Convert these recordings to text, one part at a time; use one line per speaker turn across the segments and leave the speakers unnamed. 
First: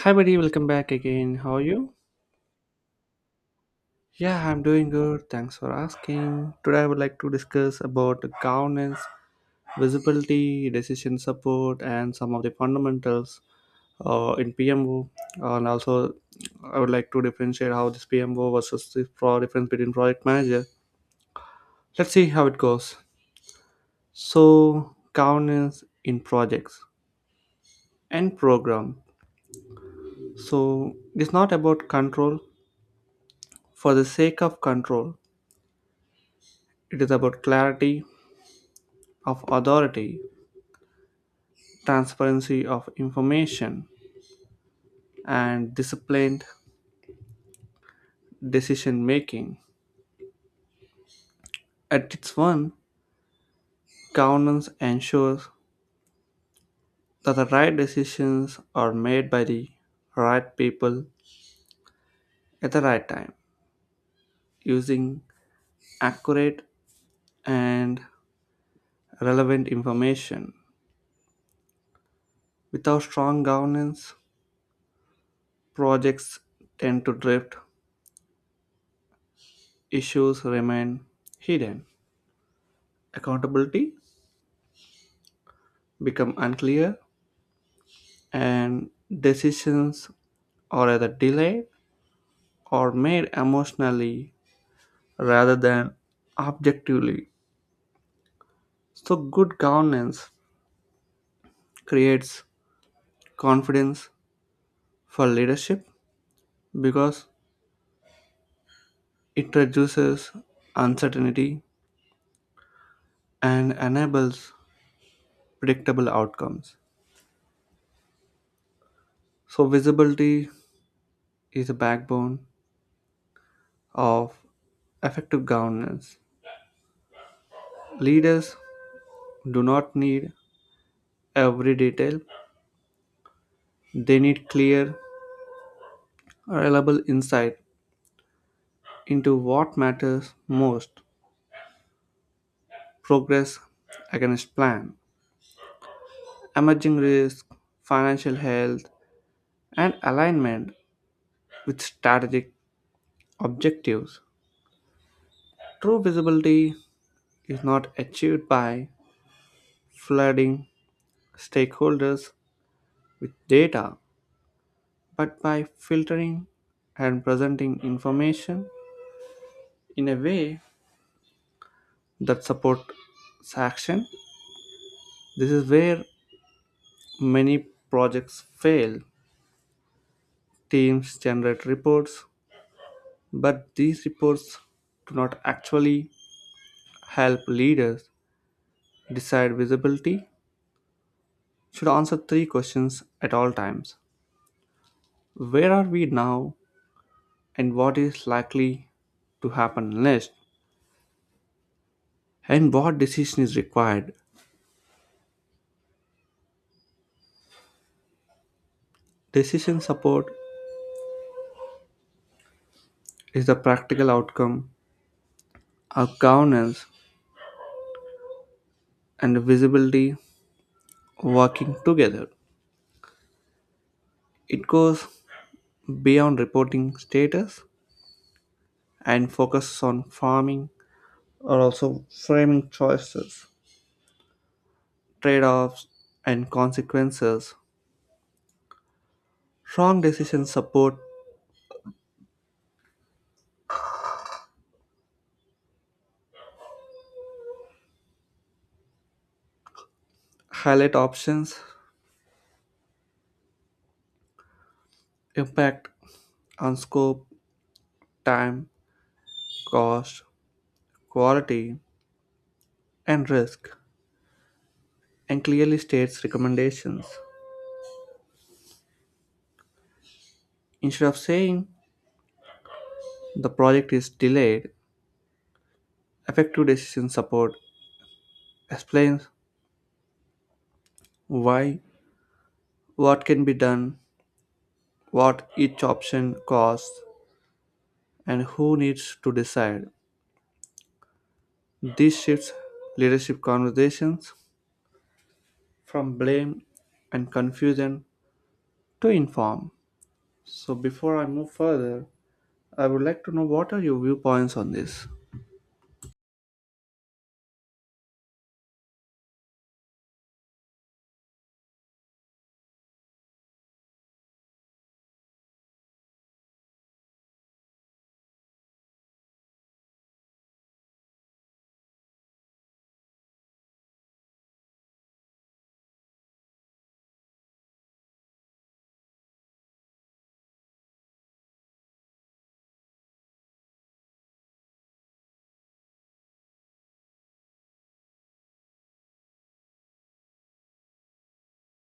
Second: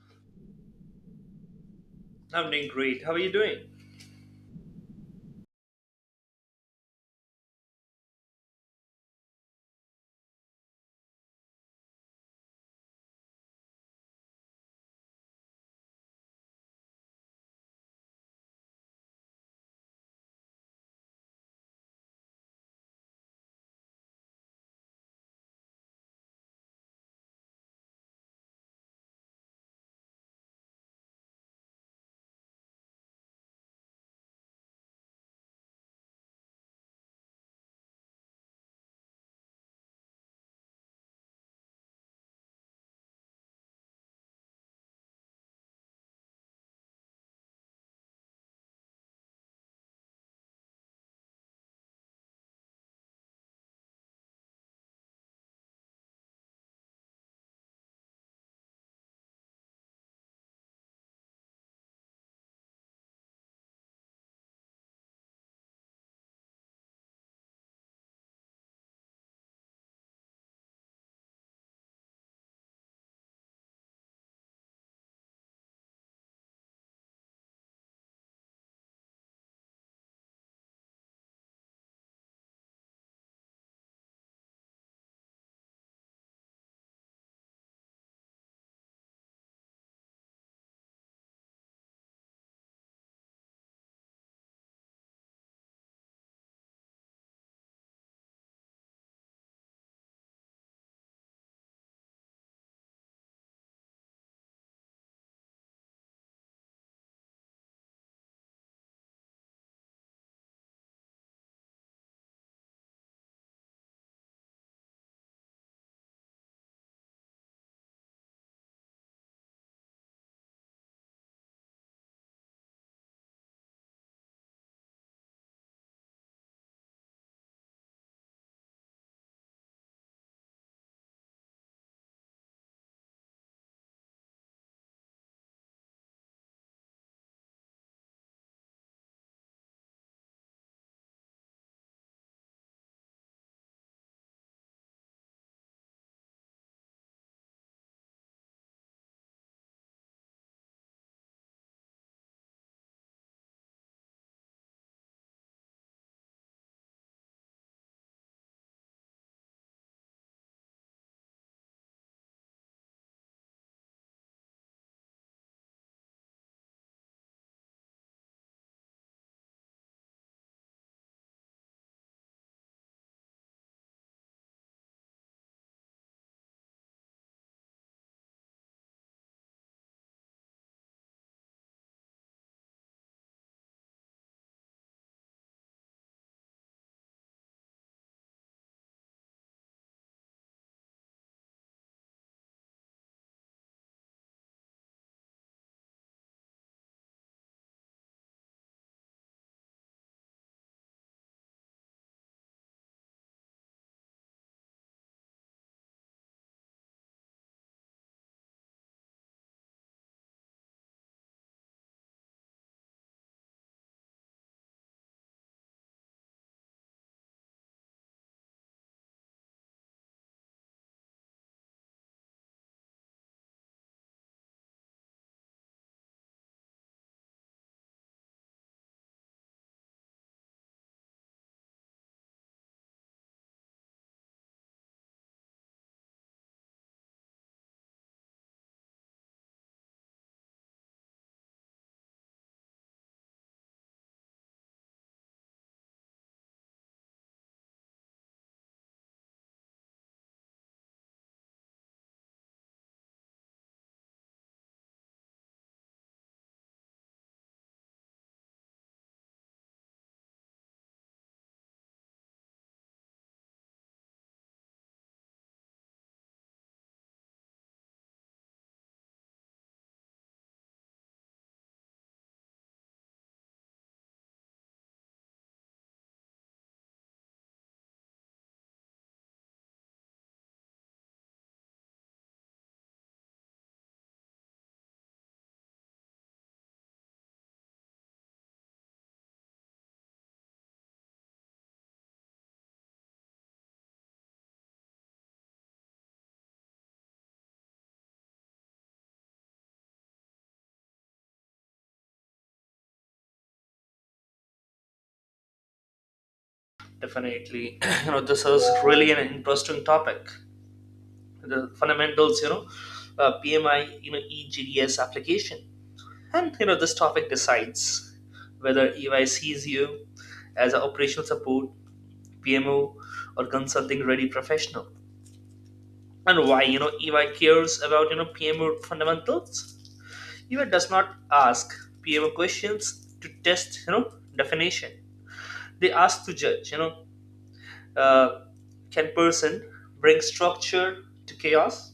Hi, buddy, welcome back again. How are you?
I'm doing great. How are you doing?
Yeah, I'm doing good. Thanks for asking. Today, I would like to discuss about governance, visibility, decision support, and some of the fundamentals in PMO. And also, I would like to differentiate how this PMO versus difference between project manager. Let's see how it goes. So, governance in projects and program. So, it's not about control for the sake of control. It is about clarity of authority, transparency of information, and disciplined decision making. At its one, governance ensures that the right decisions are made by the right people at the right time using accurate and relevant information. Without strong governance, projects tend to drift, issues remain hidden, accountability become unclear, and decisions are either delayed or made emotionally rather than objectively. So, good governance creates confidence for leadership because it reduces uncertainty and enables predictable outcomes. So, visibility is the backbone of effective governance. Leaders do not need every detail, they need clear reliable insight into what matters most, progress against plan, emerging risk, financial health, and alignment with strategic objectives. True visibility is not achieved by flooding stakeholders with data, but by filtering and presenting information in a way that supports action. This is where many projects fail. Teams generate reports, but these reports do not actually help leaders decide visibility. Should answer three questions at all times. Where are we now, and what is likely to happen next, and what decision is required? Decision support is the practical outcome of governance and visibility working together. It goes beyond reporting status and focuses on farming. Are also framing choices, trade offs, and consequences. Strong decisions support highlight options, impact on scope, time, cost, quality, and risk, and clearly states recommendations. Instead of saying the project is delayed, effective decision support explains why, what can be done, what each option costs, and who needs to decide. This shifts leadership conversations from blame and confusion to inform. So, before I move further, I would like to know what are your viewpoints on this?
Definitely. This is really an interesting topic. The fundamentals, PMI, EGDS application. This topic decides whether EY sees you as an operational support, PMO, or consulting ready professional. And why, you know, EY cares about, you know, PMO fundamentals. EY does not ask PMO questions to test, you know, definition. They ask to judge, uh, can person bring structure to chaos?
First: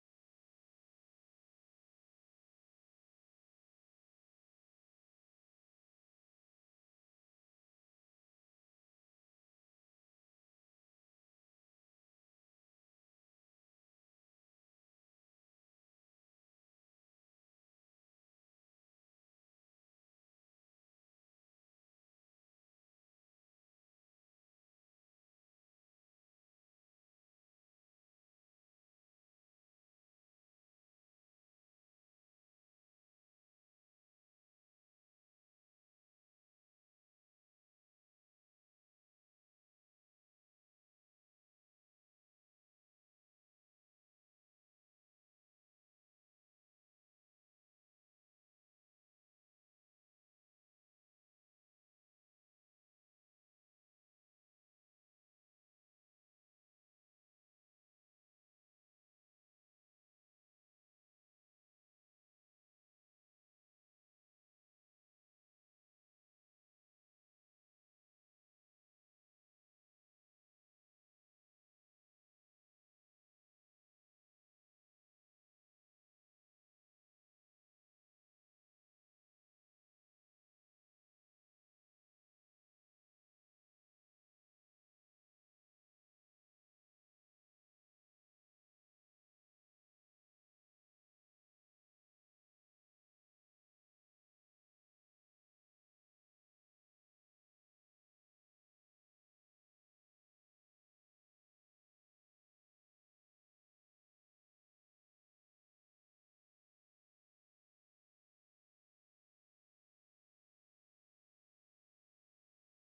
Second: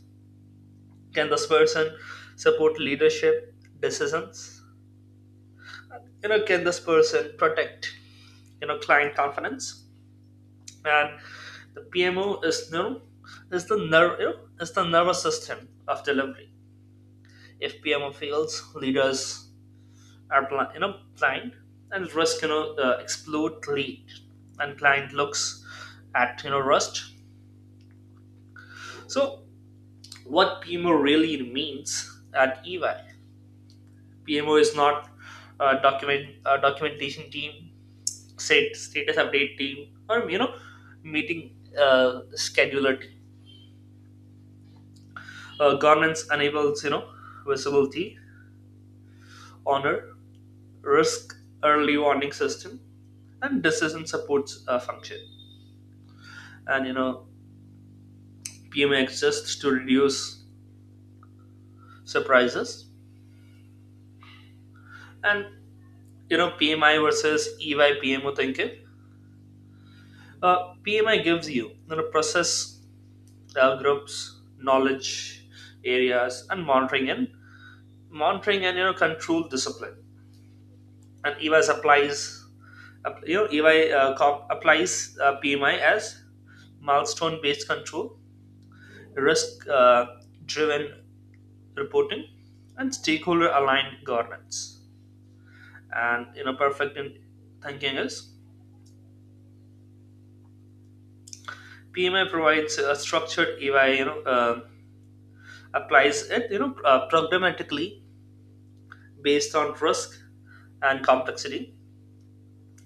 Can this person support leadership decisions? Can this person protect client confidence? And the PMO is no is the nervous system of delivery. If PMO fails, leaders are blind, and risk explode lead and client looks at rust. So what PMO really means at EY. PMO is not a documentation team, set status update team, or meeting scheduler team. Governance enables visibility, honor, risk, early warning system, and decision support function. And PMO exists to reduce surprises. And PMI versus EY PMO thinking. PMI gives you, process groups, knowledge areas, and monitoring and control discipline. And EVAS applies EY applies PMI as milestone based control, risk driven reporting, and stakeholder aligned governance. And perfect in thinking is PMI provides a structured EY applies it programmatically based on risk and complexity.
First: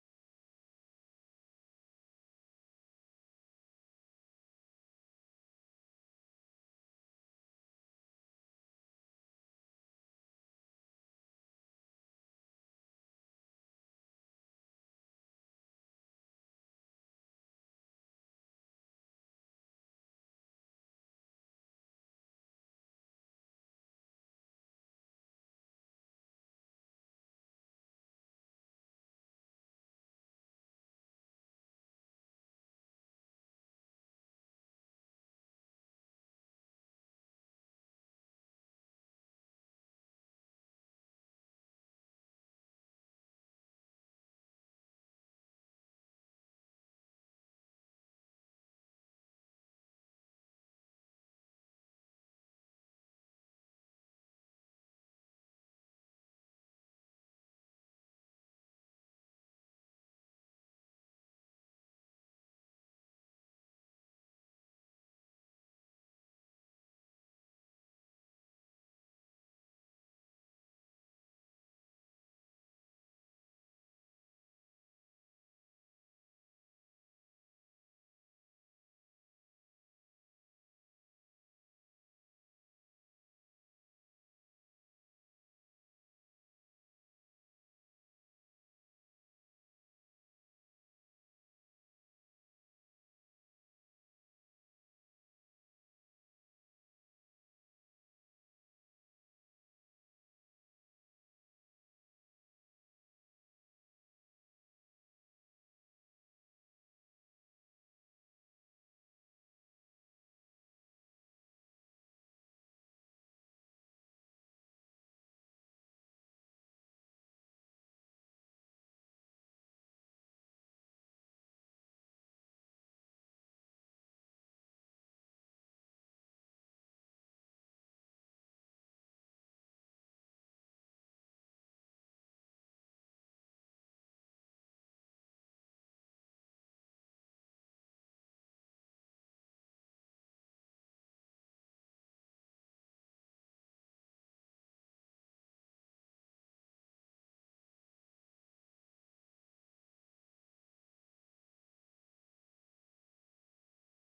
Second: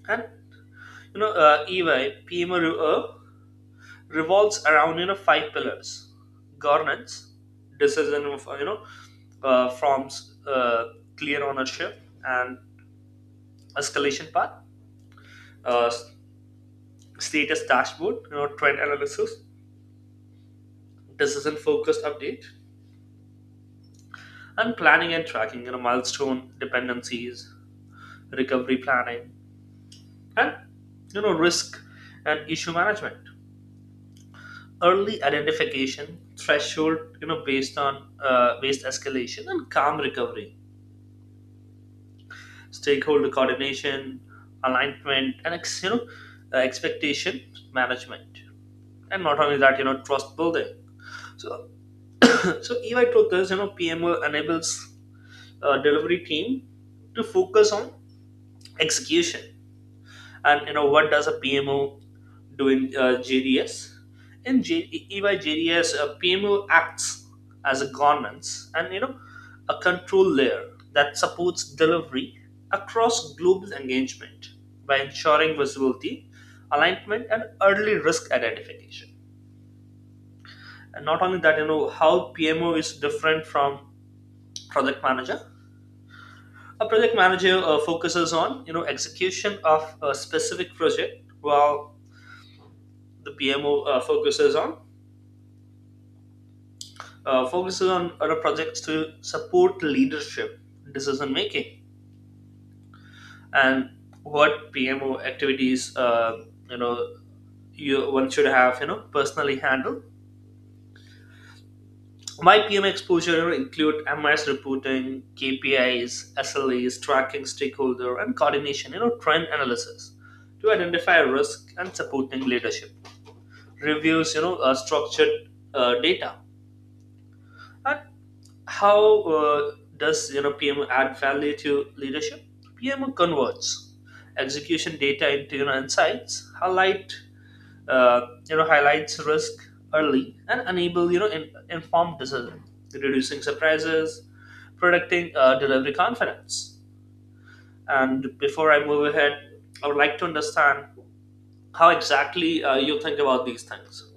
and EY re- uh, revolves around five pillars: governance, decision of forms, clear ownership, and escalation path, uh, status dashboard, trend analysis, decision focused update, and planning and tracking. Milestone dependencies, recovery planning, and risk and issue management, early identification threshold based on waste escalation and calm recovery, stakeholder coordination, alignment, and expectation management. And not only that, trust building. So so EY took this, PMO enables delivery team to focus on execution. And what does a PMO do in JDS? In EY, a PMO acts as a governance and a control layer that supports delivery across global engagement by ensuring visibility, alignment, and early risk identification. And not only that, how PMO is different from project manager. A project manager focuses on execution of a specific project, while the PMO focuses on other projects to support leadership decision making. And what PMO activities you know you one should have, personally handle. My PM exposure include MIS reporting, KPIs, SLAs, tracking stakeholder, and coordination. Trend analysis to identify risk and supporting leadership. Reviews, structured data. And how does PM add value to leadership? PM converts execution data into insights, uh, highlights risk early, and enable informed decision, reducing surprises, predicting delivery confidence. And before I move ahead, I would like to understand how exactly you think about these things.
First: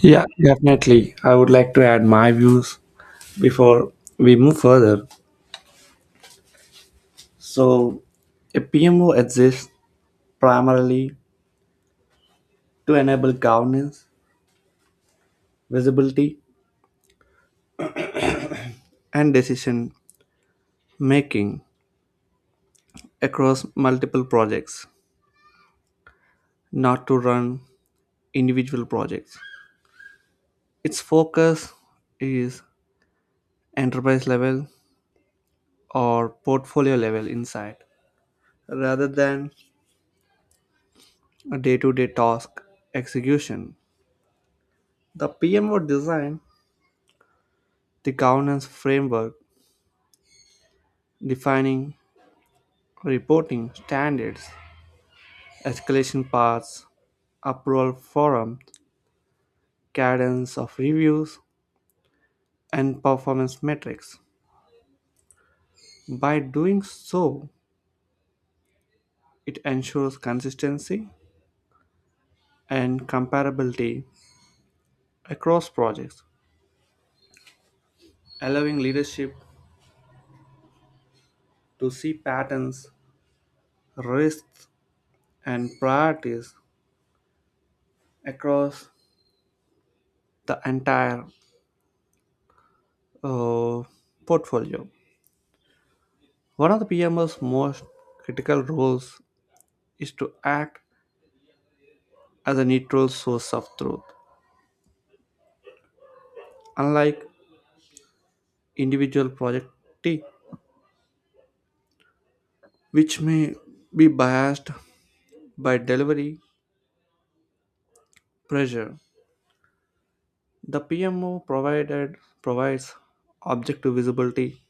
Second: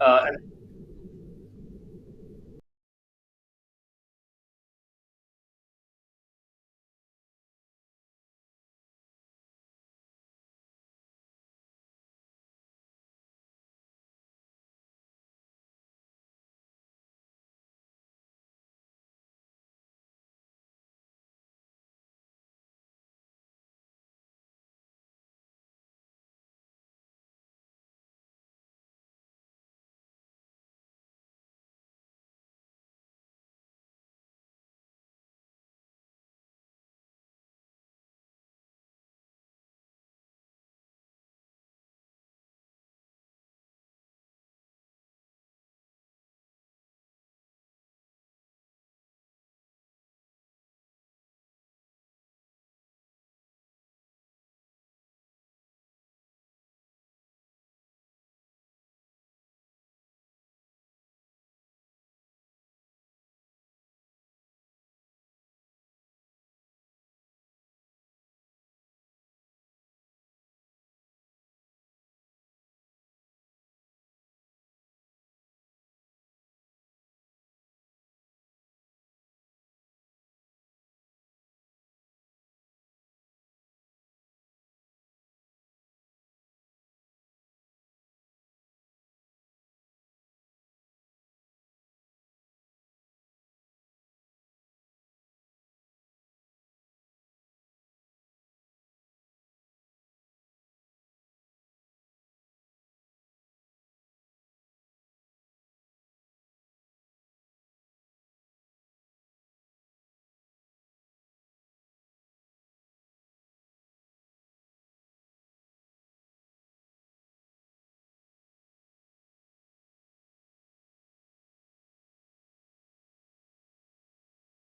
Uh,
Yeah,
and-
definitely. I would like to add my views before we move further. So, a PMO exists primarily to enable governance, visibility, and decision making across multiple projects, not to run individual projects. Its focus is enterprise-level or portfolio-level insight rather than day-to-day task execution. The PMO designed the governance framework defining reporting standards, escalation paths, approval forum, cadence of reviews, and performance metrics. By doing so, it ensures consistency and comparability across projects allowing leadership to see patterns, risks, and priorities across the entire uh, portfolio. One of the PM's most critical roles is to act as a neutral source of truth, unlike individual projectee, which may be biased by delivery pressure. The PMO provided provides objective visibility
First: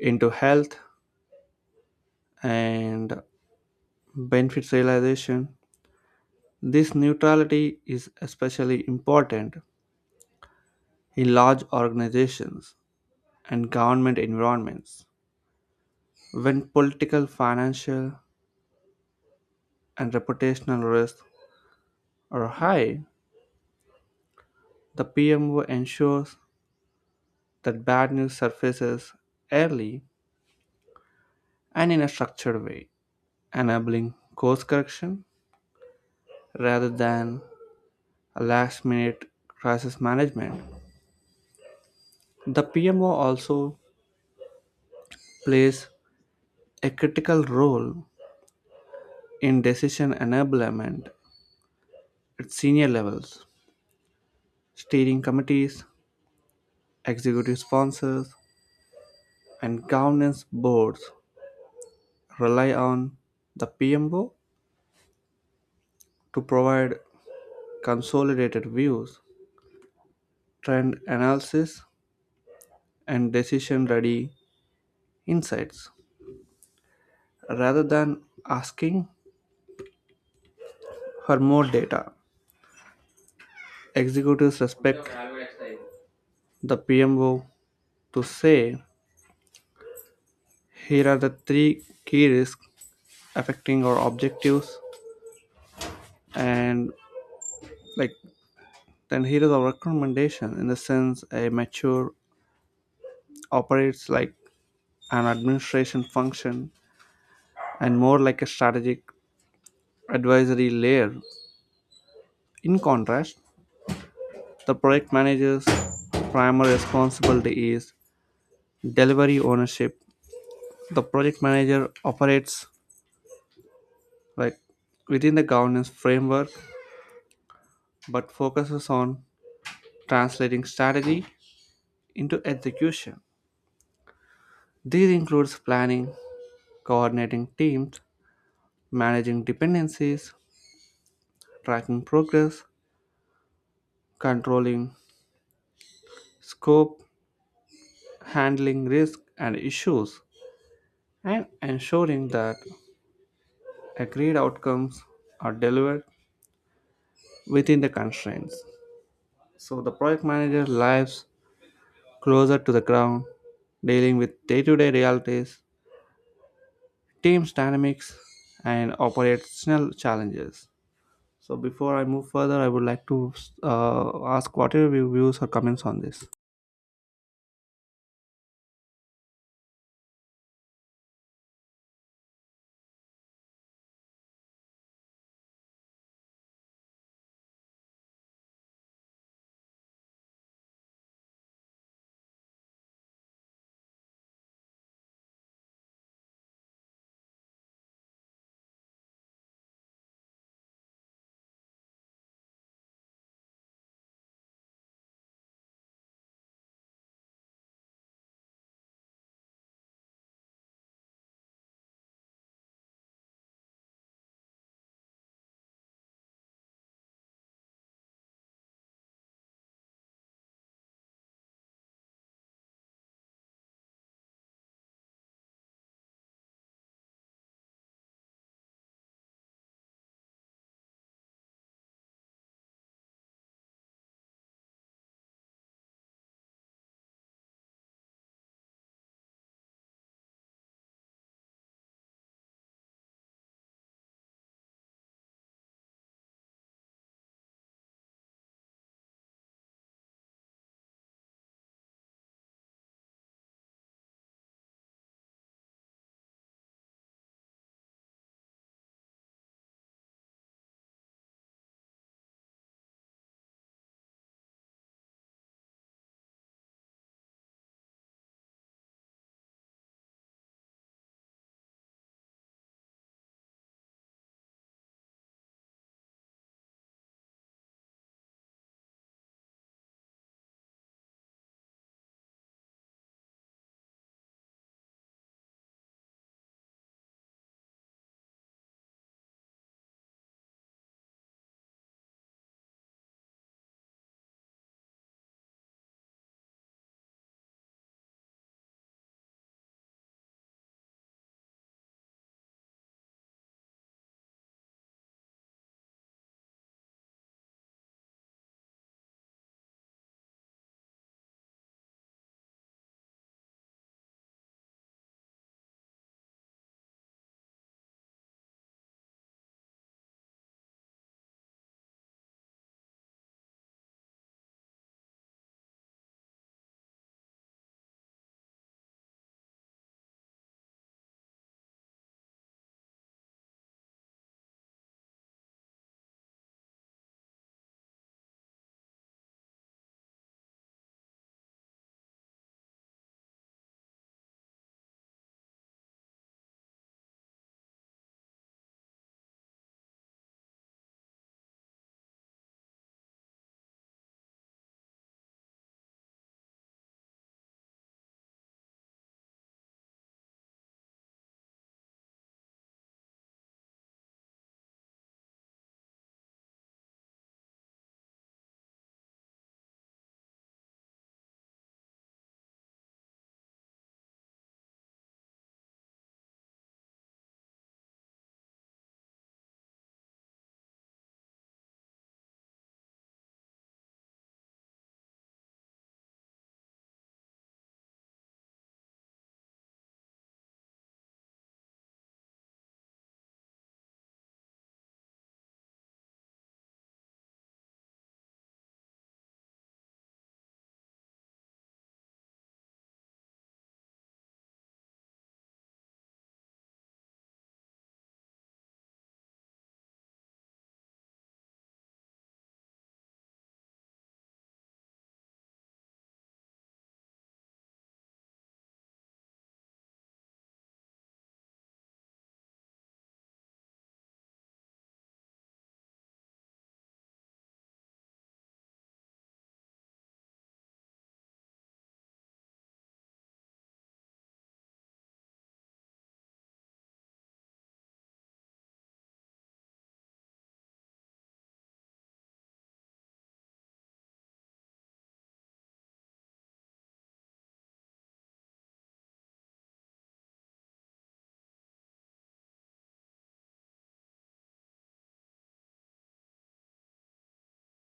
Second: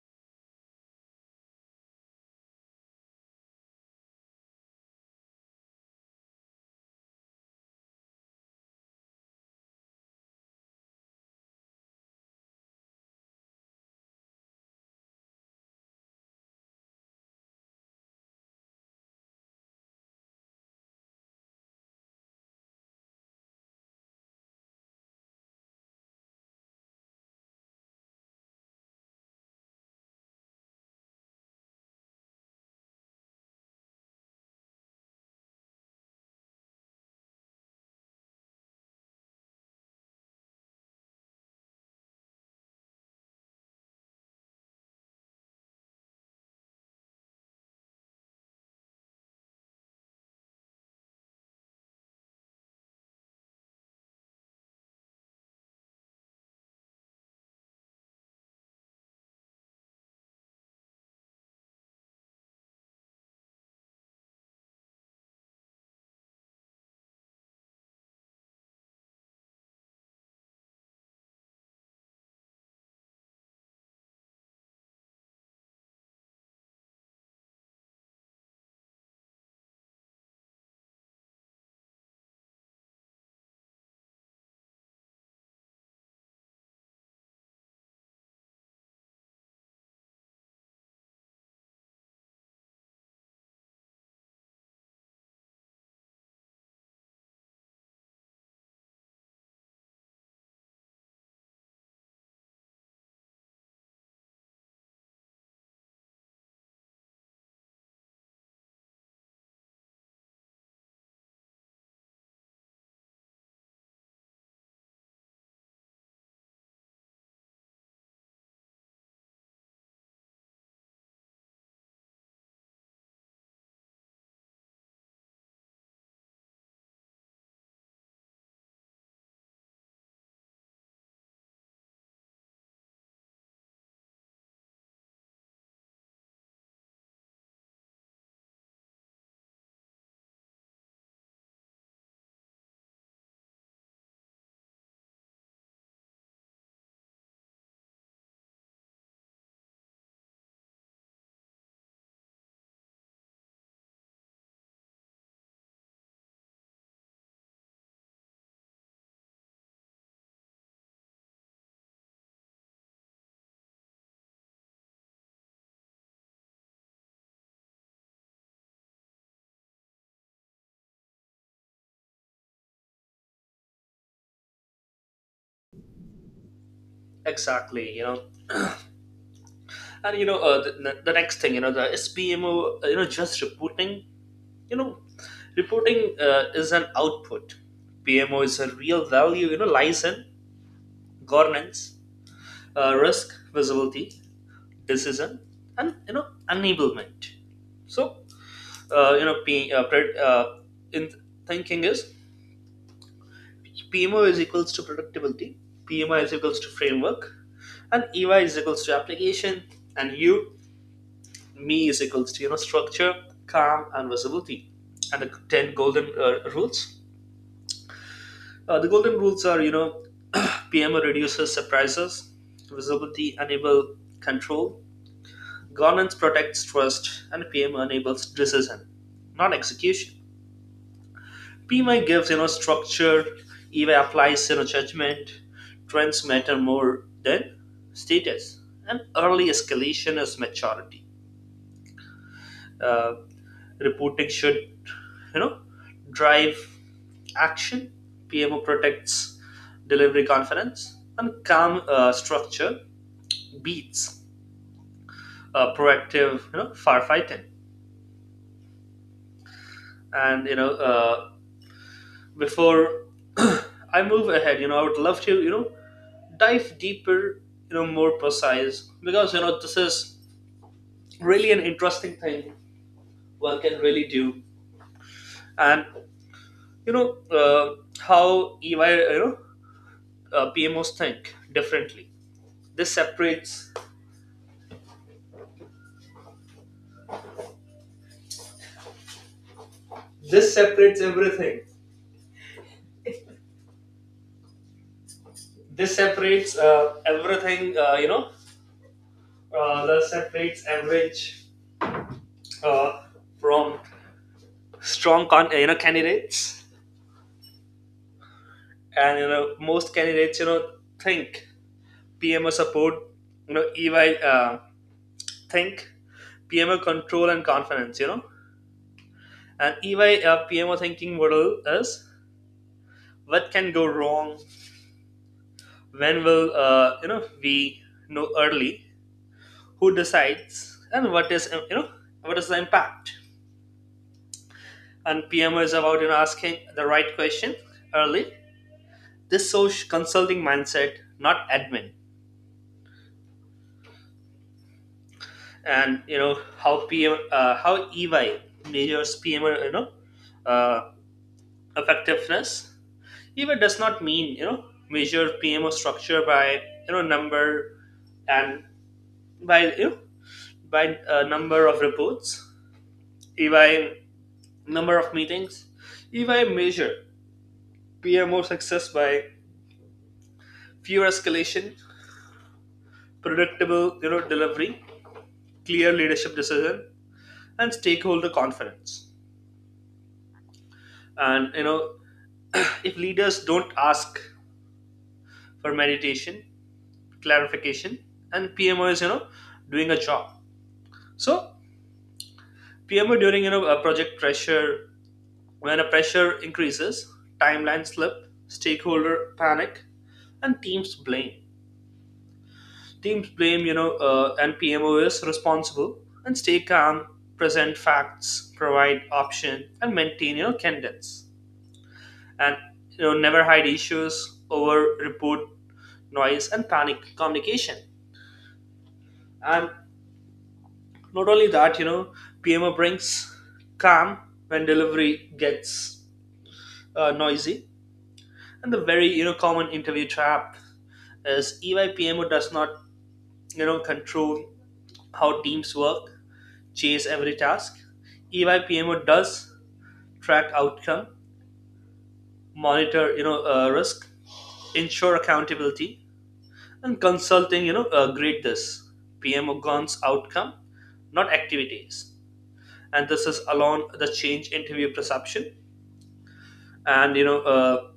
into health and benefits realization. This neutrality is especially important in large organizations and government environments. When political, financial, and reputational risks are high, the PMO ensures that bad news surfaces early and in a structured way, enabling course correction rather than a last minute crisis management. The PMO also plays a critical role in decision enablement at senior levels, steering committees, executive sponsors, and governance boards rely on the PMO to provide consolidated views, trend analysis, and decision ready insights. Rather than asking for more data, executives respect the PMO to say, here are the three key risks affecting our objectives and like, Then here is our recommendation. In the sense, a mature operates like an administration function and more like a strategic advisory layer. In contrast, the project manager's primary responsibility is delivery ownership. The project manager operates like within the governance framework but focuses on translating strategy into execution. These includes planning, coordinating teams, managing dependencies, tracking progress, controlling scope, handling risk and issues, and ensuring that agreed outcomes are delivered within the constraints. So the project manager lives closer to the ground, dealing with day to day realities, teams dynamics, and operational challenges. So before I move further, I would like to ask what are your views or comments on this?
exactly, you know. And the next thing, the SPMO, just reporting, you know, is an output. PMO is a real value, lies in governance, risk, visibility, decision, and, enablement. So, uh, you know, P, uh, pre- uh, in thinking is PMO is equals to productivity, PMI is equals to framework, and EY is equals to application, and U me is equals to structure, calm, and visibility, and the ten golden rules. The golden rules are PMO reduces surprises, visibility enable control, governance protects trust, and PMO enables decision, not execution. PMI gives structure, Eva applies judgment, trends matter more than status, and early escalation is maturity. Uh, reporting should you know drive action. PMO protects delivery confidence, and calm structure beats proactive firefighting. And you know uh, before I move ahead, I would love to dive deeper, more precise, because this is really an interesting thing one can really do. And you know how EY PMOs think differently, this separates this separates everything this separates everything you know that separates average uh, from strong candidates. And most candidates think PMO support, EY uh, think PMO control and confidence, and EY PMO thinking model is: what can go wrong, when will we know early, who decides, and what is the impact. And PMO is about asking the right question early. This social consulting mindset, not admin. And how EY measures PMO uh, effectiveness. EY does not mean measure PMO structure by you know number and by you know, by number of reports, ey number of meetings. EY measure PMO success by fewer escalation, predictable delivery, clear leadership decision, and stakeholder confidence. And if leaders don't ask for meditation, clarification, and PMO is doing a job. So PMO during a project pressure, when a pressure increases, timeline slip, stakeholder panic, and teams blame, and PMO is responsible and stay calm, present facts, provide option, and maintain, cadence. And, never hide issues, over report noise, and panic communication. And not only that, PMO brings calm when delivery gets noisy. And the very, common interview trap is EY PMO does not, control how teams work, chase every task. EY PMO does track outcome, monitor risk, ensure accountability, and consulting grade this PMO guns outcome, not activities. And this is along the change interview perception. And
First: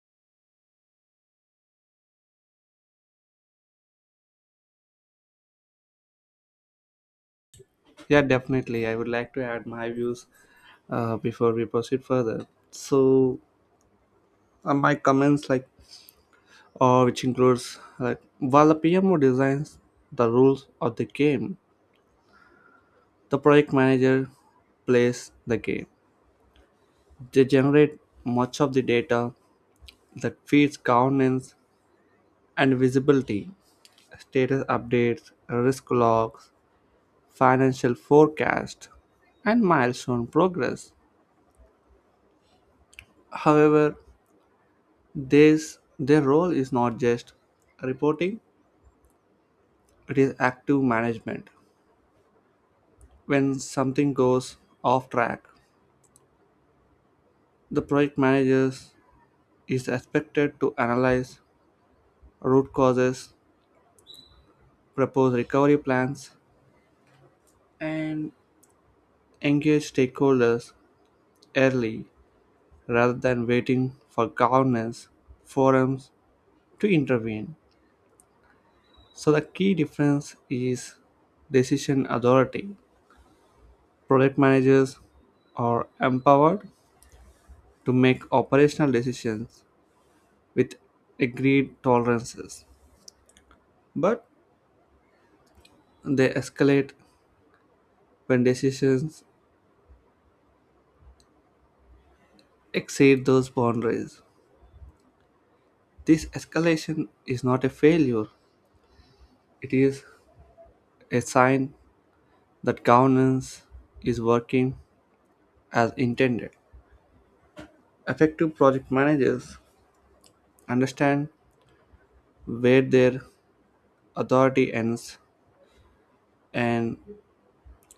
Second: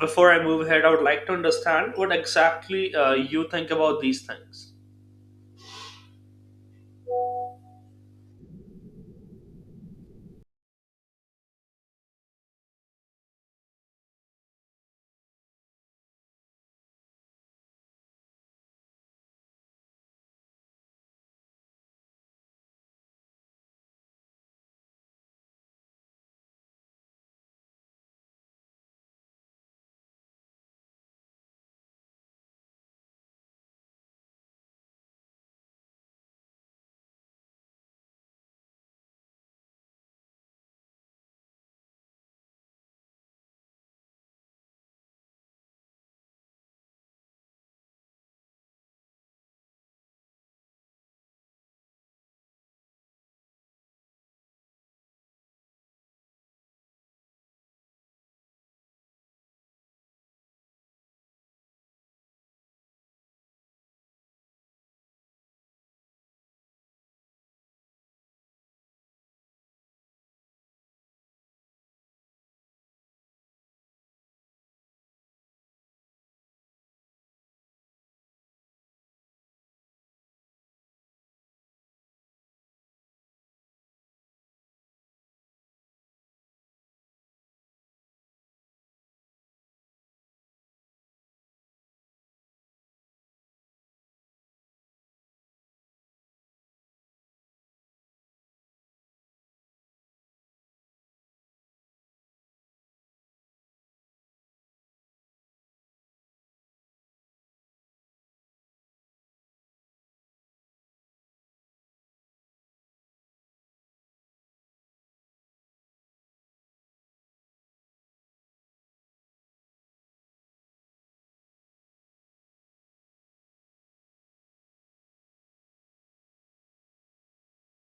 before I move ahead, I would like to understand what exactly you think about these things.
Yeah, definitely. I would like to add my views before we proceed further. So my comments like or which includes like while the PMO designs the rules of the game, the project manager plays the game. They generate much of the data that feeds governance and visibility, status updates, risk logs, financial forecast, and milestone progress. However, this their role is not just reporting. It is active management. When something goes off track, the project manager is expected to analyze root causes, propose recovery plans, and engage stakeholders early rather than waiting for governance forums to intervene. So, the key difference is decision authority. Project managers are empowered to make operational decisions with agreed tolerances, but they escalate when decisions exceed those boundaries. This escalation is not a failure, it is a sign that governance is working as intended. Effective project managers understand where their authority ends and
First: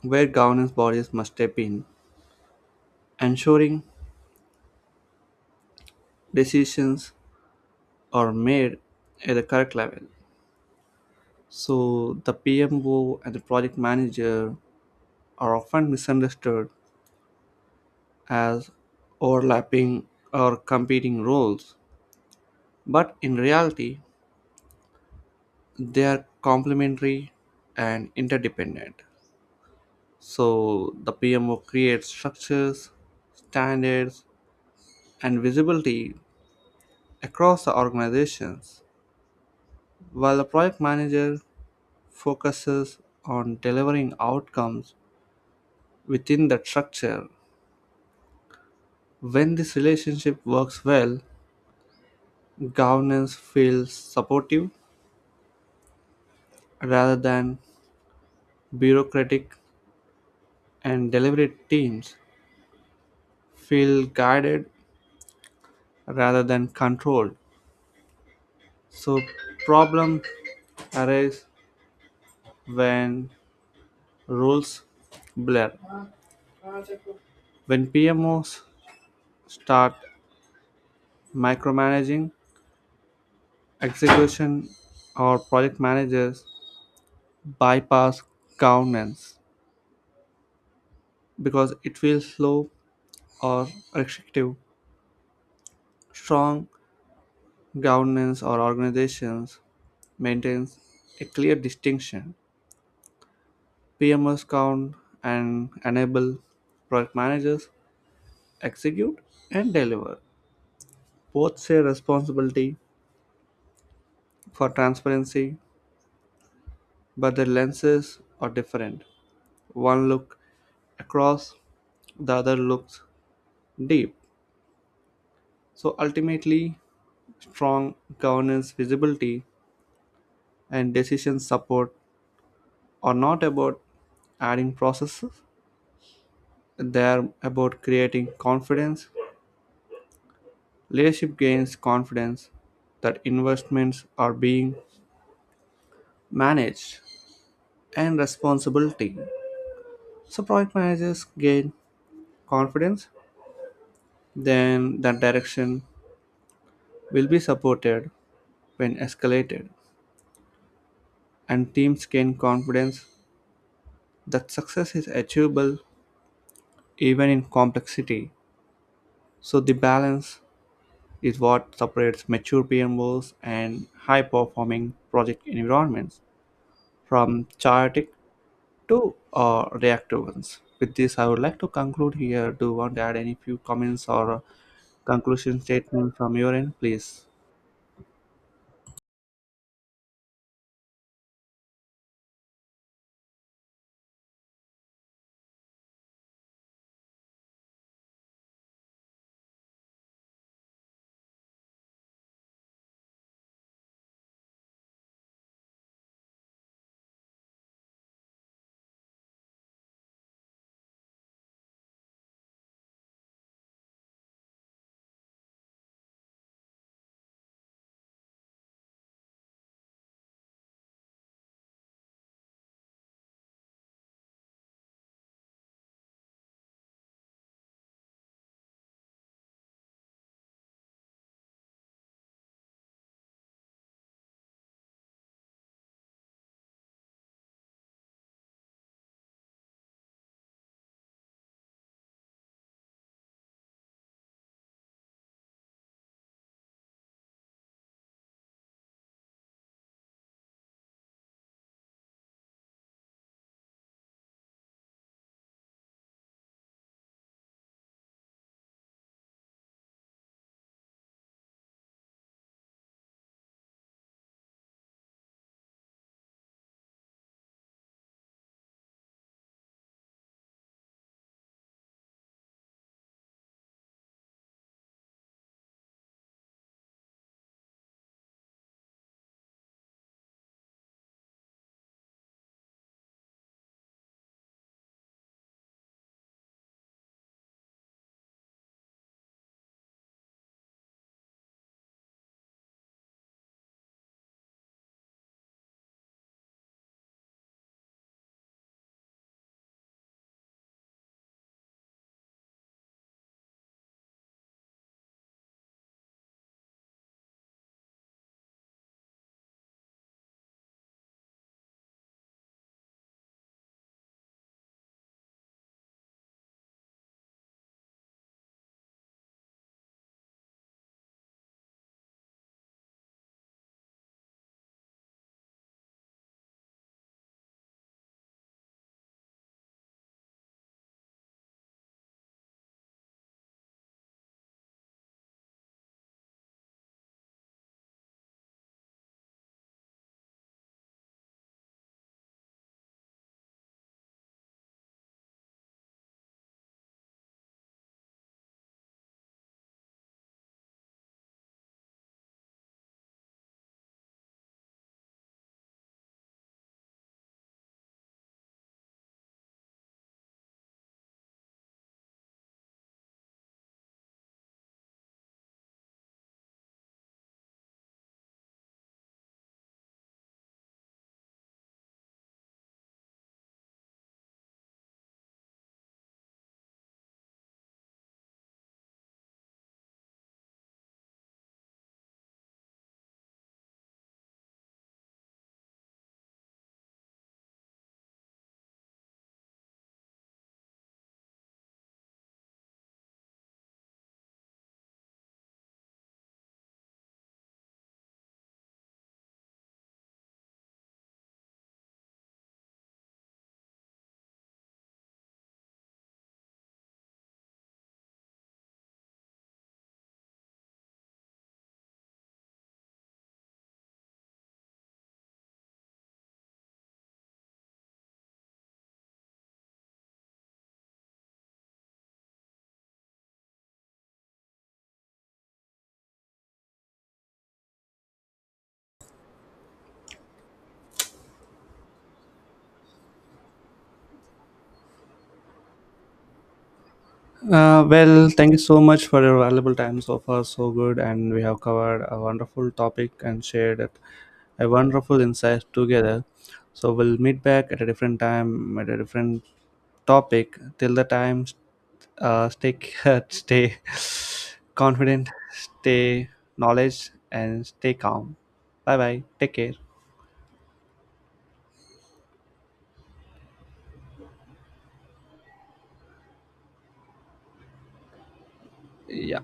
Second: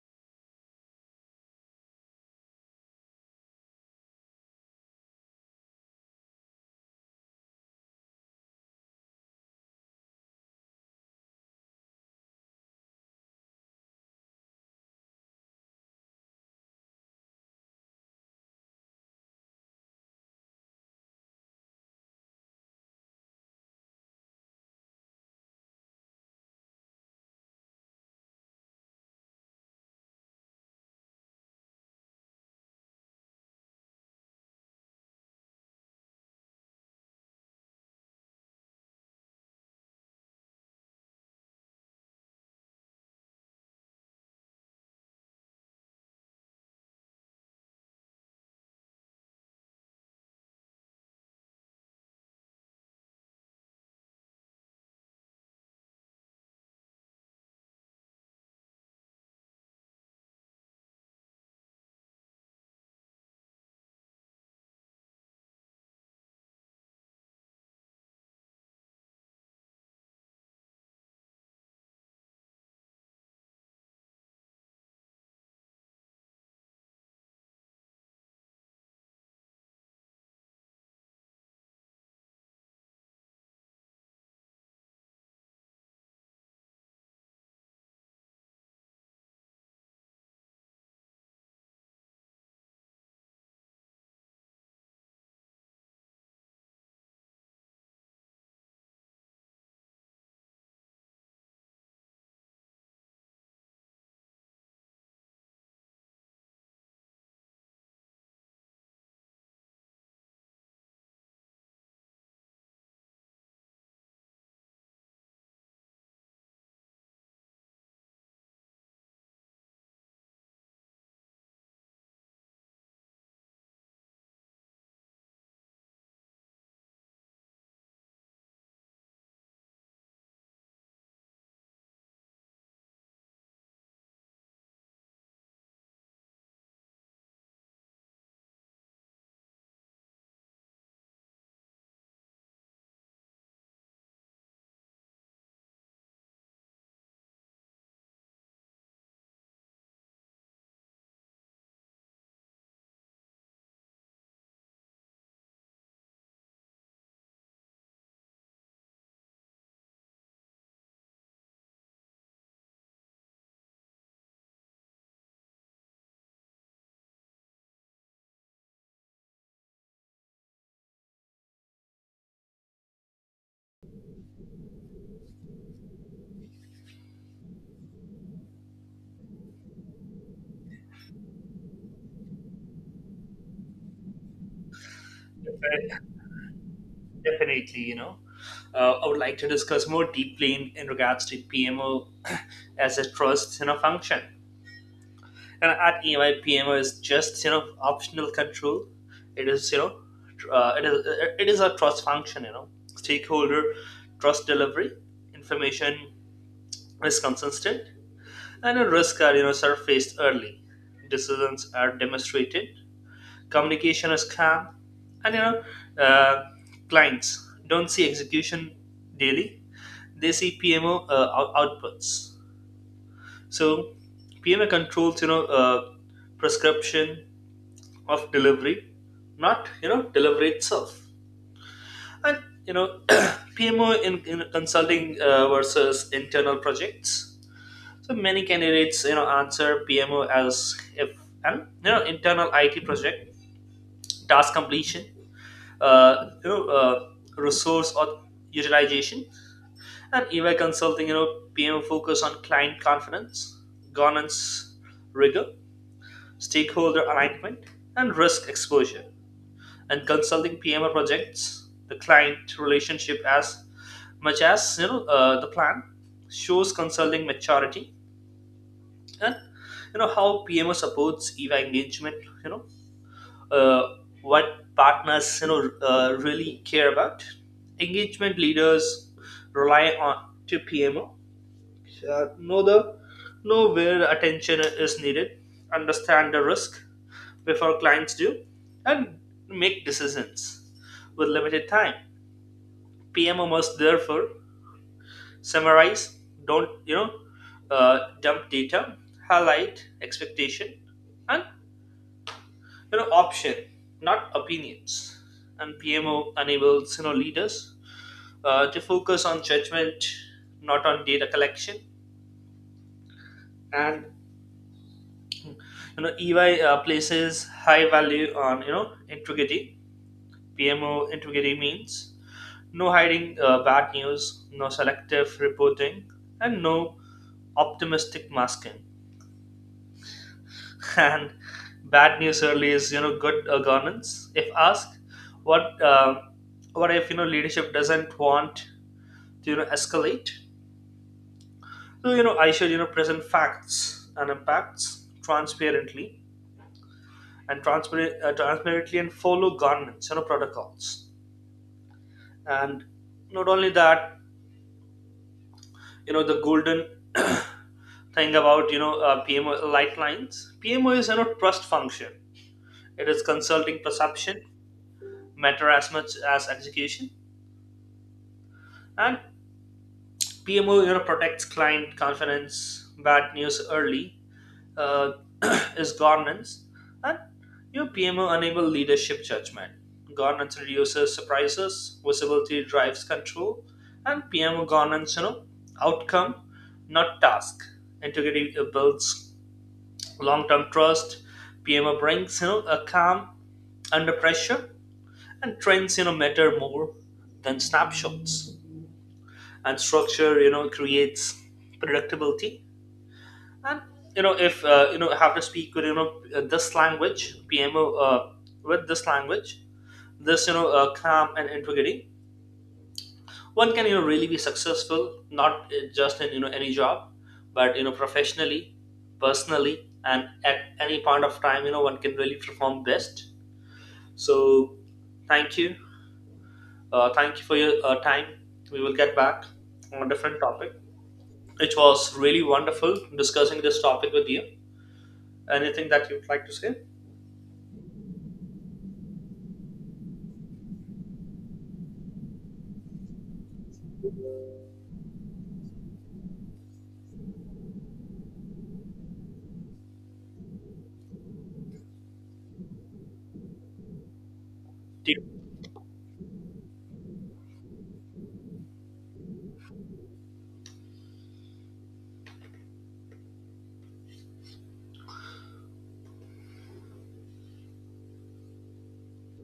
where governance bodies must step in, ensuring decisions are made at the correct level. So the PMO and the project manager are often misunderstood as overlapping or competing roles, but in reality, they are complementary and interdependent. So the PMO creates structures, standards, and visibility across the organizations, while the project manager focuses on delivering outcomes within that structure. When this relationship works well, governance feels supportive rather than bureaucratic, and delivery teams feel guided rather than controlled. So problem arise when rules blur. When PMOs start micromanaging execution or project managers bypass governance because it feels slow or restrictive. Strong governance or organizations maintains a clear distinction. PMs count and enable, product managers execute and deliver. Both share responsibility for transparency, but their lenses are different. One look across, the other looks deep. So ultimately, strong governance visibility and decision support are not about adding processes, they are about creating confidence. Leadership gains confidence that investments are being managed and responsibility. So project managers gain confidence, then that direction will be supported when escalated, and teams gain confidence that success is achievable even in complexity. So the balance is what separates mature PMOs and high performing project environments from chaotic to reactive ones. With this, I would like to conclude here. Do you want to add any few comments or conclusion statement from your end, please?
Definitely, you know. I would like to discuss more deeply in regards to PMO as a trust function. And at EMI, PMI is just optional control. It is it is a trust function. Stakeholder trust delivery, information is consistent, and a risk are surfaced early. Decisions are demonstrated. Communication is calm, and uh, clients don't see execution daily. They see PMO outputs. So PMO controls prescription of delivery, not delivery itself. And you know PMO in consulting versus internal projects. So many candidates answer PMO as if and internal IT project task completion, uh, you know uh, resource or utilization, and EY consulting PMO focus on client confidence, governance rigor, stakeholder alignment, and risk exposure. And consulting PMO projects, the client relationship as much as the plan, shows consulting maturity. And how PMO supports EY engagement. You know what partners really care about. Engagement leaders rely on to PMO know the know where attention is needed, understand the risk before clients do, and make decisions with limited time. PMO must therefore summarize, don't dump data, highlight expectation, and option, not opinions. And PMO enables leaders to focus on judgment, not on data collection. And EY places high value on integrity. PMO integrity means no hiding bad news, no selective reporting, and no optimistic masking. And bad news early is good governance. If asked what uh, what if leadership doesn't want to escalate, so I should present facts and impacts transparently and follow governance protocols. And not only that, the golden thing about PMO light lines: PMO is trust function, it is consulting perception, matter as much as execution, and PMO, protects client confidence, bad news early, uh, is governance, and PMO enable leadership judgment. Governance reduces surprises, visibility drives control, and PMO governance, outcome, not task. Integrity builds long-term trust. PMO brings a calm under pressure, and trends matter more than snapshots. And structure creates predictability. And if have to speak with this language, this you know calm and integrity, one can really be successful, not just in any job, but professionally, personally, and at any point of time, one can really perform best. So thank you. Uh, thank you for your time. We will get back on a different topic. It was really wonderful discussing this topic with you. Anything that you'd like to say?
Well, thank you so much for your valuable time so far. So good, and we have covered a wonderful topic and shared it, a wonderful insight together. So we'll meet back at a different time at a different topic. Till the time, stay stay confident, stay knowledge, and stay calm. Bye bye. Take care. Yeah.